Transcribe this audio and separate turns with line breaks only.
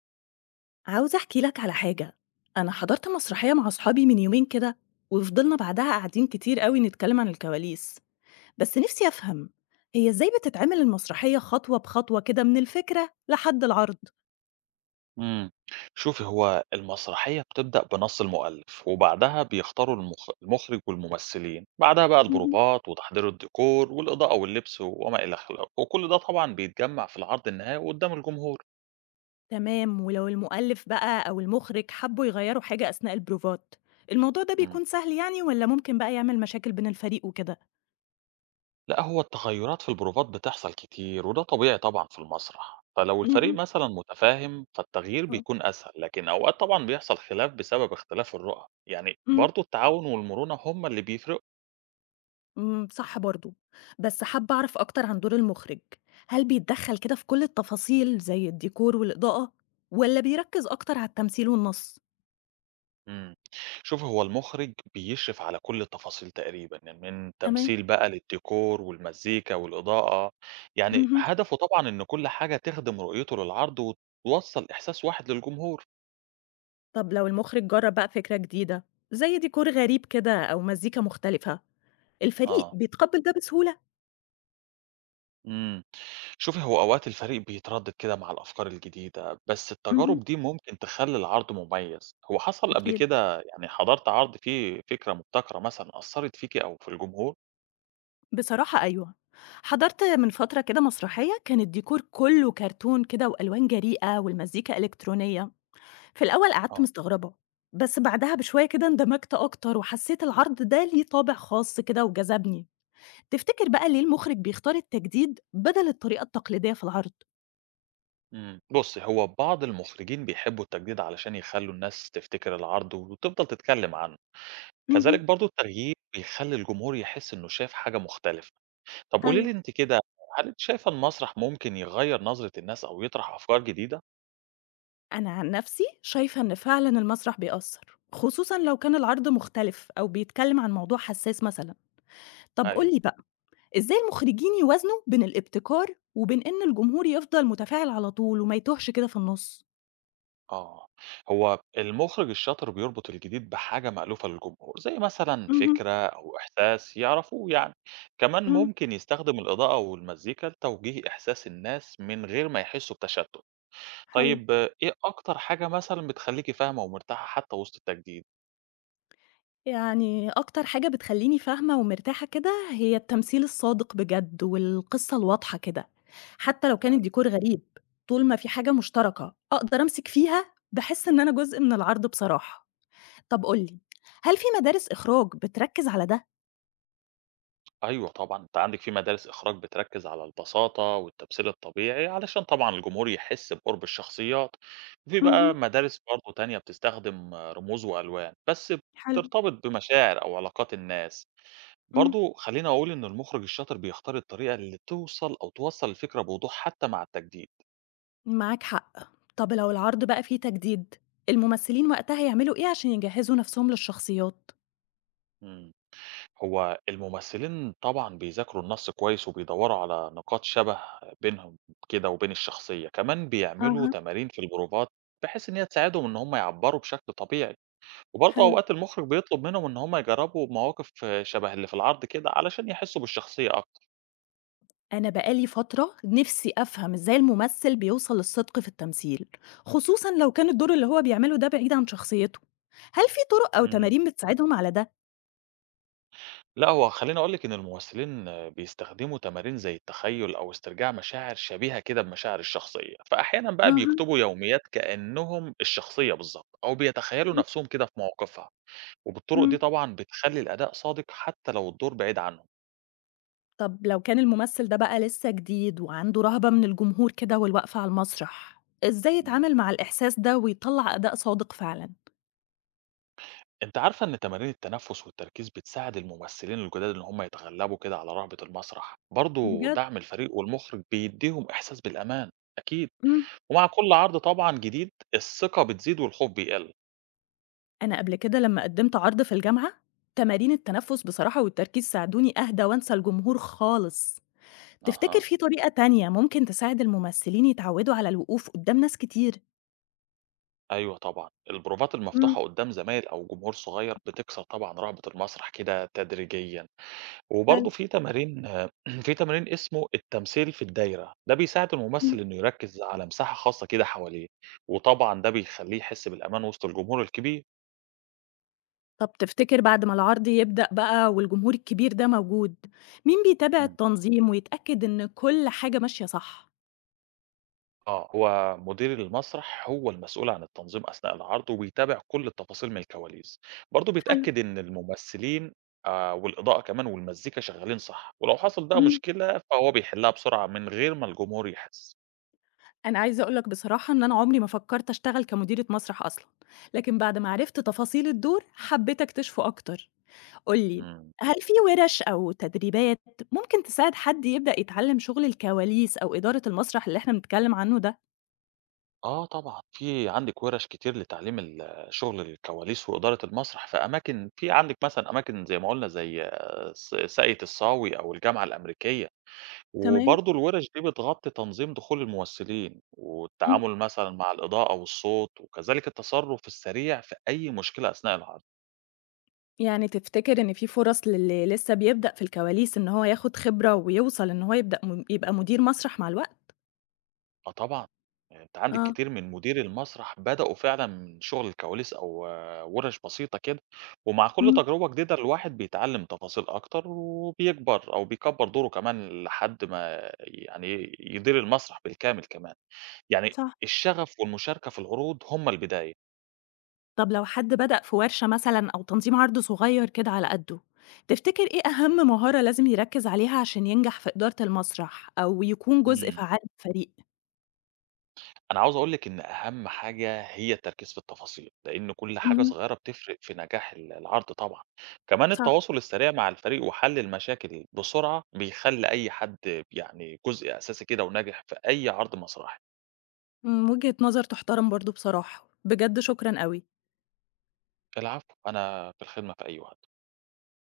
عاوزة أحكي لك على حاجة، أنا حضرت مسرحية مع أصحابي من يومين كده، وفضلنا بعدها قاعدين كتير أوي نتكلم عن الكواليس، بس نفسي أفهم هي إزاي بتتعمل المسرحية خطوة بخطوة كده من الفكرة لحد العرض؟
إمم. شوفي، هو المسرحية بتبدأ بنص المؤلف وبعدها بيختاروا المُخرِج والممثلين، بعدها بقى
مهم.
البروفات وتحضير الديكور والإضاءة واللبس وما إلى خلافه، وكل ده طبعًا بيتجمّع في العرض النهائي وقدّام الجمهور.
تمام. ولو المؤلف بقى أو المخرج حبوا يغيروا حاجة أثناء البروفات، الموضوع ده
إمم.
بيكون سهل يعني ولا ممكن بقى يعمل مشاكل بين الفريق وكده؟
لأ، هو التغيُّرات في البروفات بتحصل كتير وده طبيعي طبعًا في المسرح، فلو الفريق
مهم.
مثلًا متفاهم فالتغيير بيكون أسهل، لكن أوقات طبعًا بيحصل خلاف بسبب اختلاف الرؤى، يعني
آه.
برضه التعاون والمرونة هم اللي بيفرقوا.
إمم، صح برضه، بس حابة أعرف أكتر عن دور المُخرِج، هل بيتدخّل كده في كل التفاصيل زي الديكور والإضاءة والّا بيركّز أكتر على التمثيل والنَص؟
إمم. شوف هو المُخرِج بيشرف على كل التفاصيل تقريبًا، يعني من
تمام،
تمثيل بقى للديكور والمزيكا والإضاءة، يعني
اهم.
هدفه طبعًا إن كل حاجة تخدم رؤيته للعرض وتوصّل إحساس واحد للجمهور.
طب لو المُخرِج جرّب بقى فكرة جديدة زي ديكور غريب كده أو مزيكا مختلفة، الفريق
آه.
بيتقبّل ده بسهولة؟
إمم. شوفي هو أوقات الفريق بيتردد كده مع الأفكار الجديدة، بس التجارب
اهم،
دي ممكن تخلّي العرض مميز. هو حصل قبل
أكيد.
كده يعني حضرتِ عرض فيه فكرة مبتكرة مثلًا أثّرت فيكِ أو في الجمهور؟
بصراحة أيوه، حضرت من فترة كده مسرحية كان الديكور كُلّه كرتون كده وألوان جريئة والمزيكا إلكترونية. في الأول قعدت
آه.
مستغربة، بس بعدها بشوية كده اندمجت أكتر وحسيت العرض ده ليه طابع خاص كده وجذبني. تفتكر بقى ليه المخرج بيختار التجديد بدل الطريقة التقليدية في العرض؟
بُصّي، هو بعض المُخرجين بيحبّوا التجديد علشان يخلّوا الناس تفتكر العرض وتفضل تتكلّم عنه، كذلك
اهم،
برضه التغيير بيخلّي الجمهور يحس إنه شاف حاجة مختلفة. طَب قولي
حلو.
لي أنتِ كده، هل أنتِ شايفة المسرح ممكن يغيّر نظرة الناس أو يطرح أفكار جديدة؟
أنا عن نفسي شايفة إن فعلا المسرح بيأثر خصوصا لو كان العرض مختلف أو بيتكلم عن موضوع حساس مثلا. طب
أيوه،
قولي بقى، إزاي المخرجين يوازنوا بين الابتكار وبين إن الجمهور يفضل متفاعل على طول وما يتوهش كده في النص؟
آه. هو المُخرج الشاطر بيربط الجديد بحاجة مألوفة للجمهور، زي مثلًا
اهم،
فكرة أو إحساس يعرفوه يعني. كمان
اهم،
ممكن يستخدم الإضاءة والمزيكا لتوجيه إحساس الناس من غير ما يحسّوا بتشتُّت.
حلو.
طيب آه، إيه أكتر حاجة مثلًا بتخلّيكِ فاهمة ومرتاحة حتى وسط التجديد؟
يعني أكتر حاجة بتخلّيني فاهمة ومرتاحة كده، هي التمثيل الصادق بجد والقصة الواضحة كده، حتى لو كان
هل
الديكور غريب، طول ما في حاجة مشتركة أقدر أمسك فيها، باحس إن أنا جزء من العرض بصراحة. طب قُل لي، هل في مدارس إخراج بتركّز على ده؟
أيوه طبعًا، أنتِ عندِك في مدارس إخراج بتركّز على البساطة والتمثيل الطبيعي علشان طبعًا الجمهور يحس بقُرب الشخصيات، وفي بقى
اهم،
مدارس برضه تانية بتستخدم آه، رموز وألوان، بس
حلو،
بترتبط بمشاعر أو علاقات الناس،
إمم.
برضه خلّيني أقول إن المُخرج الشاطر بيختار الطريقة اللي توصل أو توصّل الفكرة بوضوح حتى مع التجديد.
معاك حق. طب لو العرض بقى فيه تجديد، الممثلين وقتها يعملوا إيه عشان يجهّزوا نَفْسهم للشخصيات؟
إمم. هو الممثلين طبعًا بيذاكروا النص كويس، وبيدوّروا على نقاط شَبَه بينهم كده وبين الشخصية، كمان بيعملوا
أها،
تمارين في البروفات، بحيث إن هي تساعدهم إن هم يعبّروا بشكل طبيعي، وبرضه
حلو.
أوقات المُخرِج بيطلب منهم إن هم يجرّبوا مواقف شَبَه اللي في العرض كده، علشان يحسّوا بالشخصية أكتر.
أنا بقالي فترة نفسي أفهم إزاي الممثل بيوصل للصدق في التمثيل، خصوصًا لو كان الدور اللي هو بيعمله ده بعيد عن شخصيته. هل في طرق أو
إمم.
تمارين بتساعدهم على ده؟
لأ، هو خلّيني أقول لِك إن الممثلين بيستخدموا تمارين زي التخيُّل أو استرجاع مشاعر شبيهة كده بمشاعر الشخصية، فأحيانًا بقى
أها،
بيكتبوا يوميات كإنّهم الشخصية بالضبط، أو بيتخيّلوا نَفْسهم كده في مواقفها. وبالطرق دي
إمم.
طبعًا بتخلّي الأداء صادق حتى لو الدور بعيد عنهم.
طب لو كان الممثل ده بقى لسه جديد وعنده رهبة من الجمهور كده والوقفة على المسرح، إزاي
إمم.
يتعامل مع الإحساس ده ويطلع أداء صادق فعلًا؟
أنتِ عارفة إن تمارين التنفس والتركيز بتساعد الممثلين الجداد إن هم يتغلبوا كده على رهبة المسرح، برضه
بجد؟
دعم الفريق والمخرج بيدّيهم إحساس بالأمان أكيد،
إمم.
ومع كل عرض طبعًا جديد الثقة بتزيد والخوف بيقل.
أنا قبل كده لما قدمت عرض في الجامعة، تمارين التنفس بصراحة والتركيز ساعدوني أهدى وأنسى الجمهور خالص. تفتكر
أها،
في طريقة تانية ممكن تساعد الممثلين يتعودوا على الوقوف قدّام ناس كتير؟
أيوه طبعًا، البروفات
إمم،
المفتوحة قدّام زمايل أو جمهور صغير بتكسر طبعًا رهبة المسرح كده تدريجيًا.
حلو،
وبرضه في تمارين في تمرين اسمه التمثيل في الدايرة، ده بيساعد
إمم.
الممثل إنه يركّز على مساحة خاصة كده حواليه، وطبعًا ده بيخلّيه يحس بالأمان وسط الجمهور الكبير.
طب تفتكر بعد ما العرض يبدأ بقى والجمهور الكبير ده موجود، مين بيتابع
مم.
التنظيم ويتأكد إن كل حاجة ماشية صح؟
آه، هو مدير المسرح هو المسؤول عن التنظيم أثناء العرض وبيتابع كل التفاصيل من الكواليس، برضه
حلو،
بيتأكد إن الممثلين والإضاءة كمان والمزيكا شغّالين صح، ولو حصل بقى
إمم.
مشكلة فهو بيحلّها بسرعة من غير ما الجمهور يحس.
أنا عايزة أقول لك بصراحة إن أنا عمري ما فكرت أشتغل كمديرة مسرح أصلًا، لكن بعد ما عرفت تفاصيل الدور حبيت أكتشفه أكتر. قُل لي،
إمم.
هل في ورش أو تدريبات ممكن تساعد حد يبدأ يتعلم شغل الكواليس أو إدارة المسرح اللي إحنا بنتكلم عنه ده؟
آه طبعًا، في عندِك وِرَش كتير لتعليم شغل الكواليس وإدارة المسرح في أماكن في عندِك مثلًا أماكن زي ما قُلنا زي آه، ساقية الصاوي أو الجامعة الأمريكية،
تمام،
وبرضه الوِرَش دي بتغطي تنظيم دخول الممثلين،
إمم.
والتعامل مثلًا مع الإضاءة والصوت، وكذلك التصرُّف السريع في أي مشكلة أثناء العرض.
يعني تفتكر إن في فرص للي لسه بيبدأ في الكواليس إن هو ياخد خبرة ويوصل إن هو يبدأ يبقى مدير مسرح مع الوقت؟
آه طبعًا، أنتِ عندِك
آه،
كتير من مديري المسرح بدأوا فعلًا من شغل الكواليس أو آه، وَرِش بسيطة كده، ومع كل
إمم،
تجربة جديدة الواحد بيتعلم تفاصيل أكتر وبيكبر أو بيكبر دوره كمان لحد ما يعني يدير المسرح بالكامل كمان، يعني
صح.
الشغف والمشاركة في العروض هم البداية.
طب لو حد بدأ في ورشة مثلًا أو تنظيم عرض صغير كده على قدّه، تفتكر إيه أهم مهارة لازم يركز عليها عشان ينجح في إدارة المسرح أو يكون جزء
إمم.
فعال من الفريق؟
أنا عاوز أقول لِك إن أهم حاجة هي التركيز في التفاصيل، لإن كل حاجة
إمم،
صغيرة بتفرق في نجاح العرض طبعًا، كمان
صح.
التواصل السريع مع الفريق وحل المشاكل بسرعة بيخلّي أي حد يعني جزء أساسي كده وناجح في أي عرض مسرحي.
وجهة نظر تُحترم برضه بصراحة، بجد شكرًا أوي.
العفو، أنا في الخدمة في أي وقت.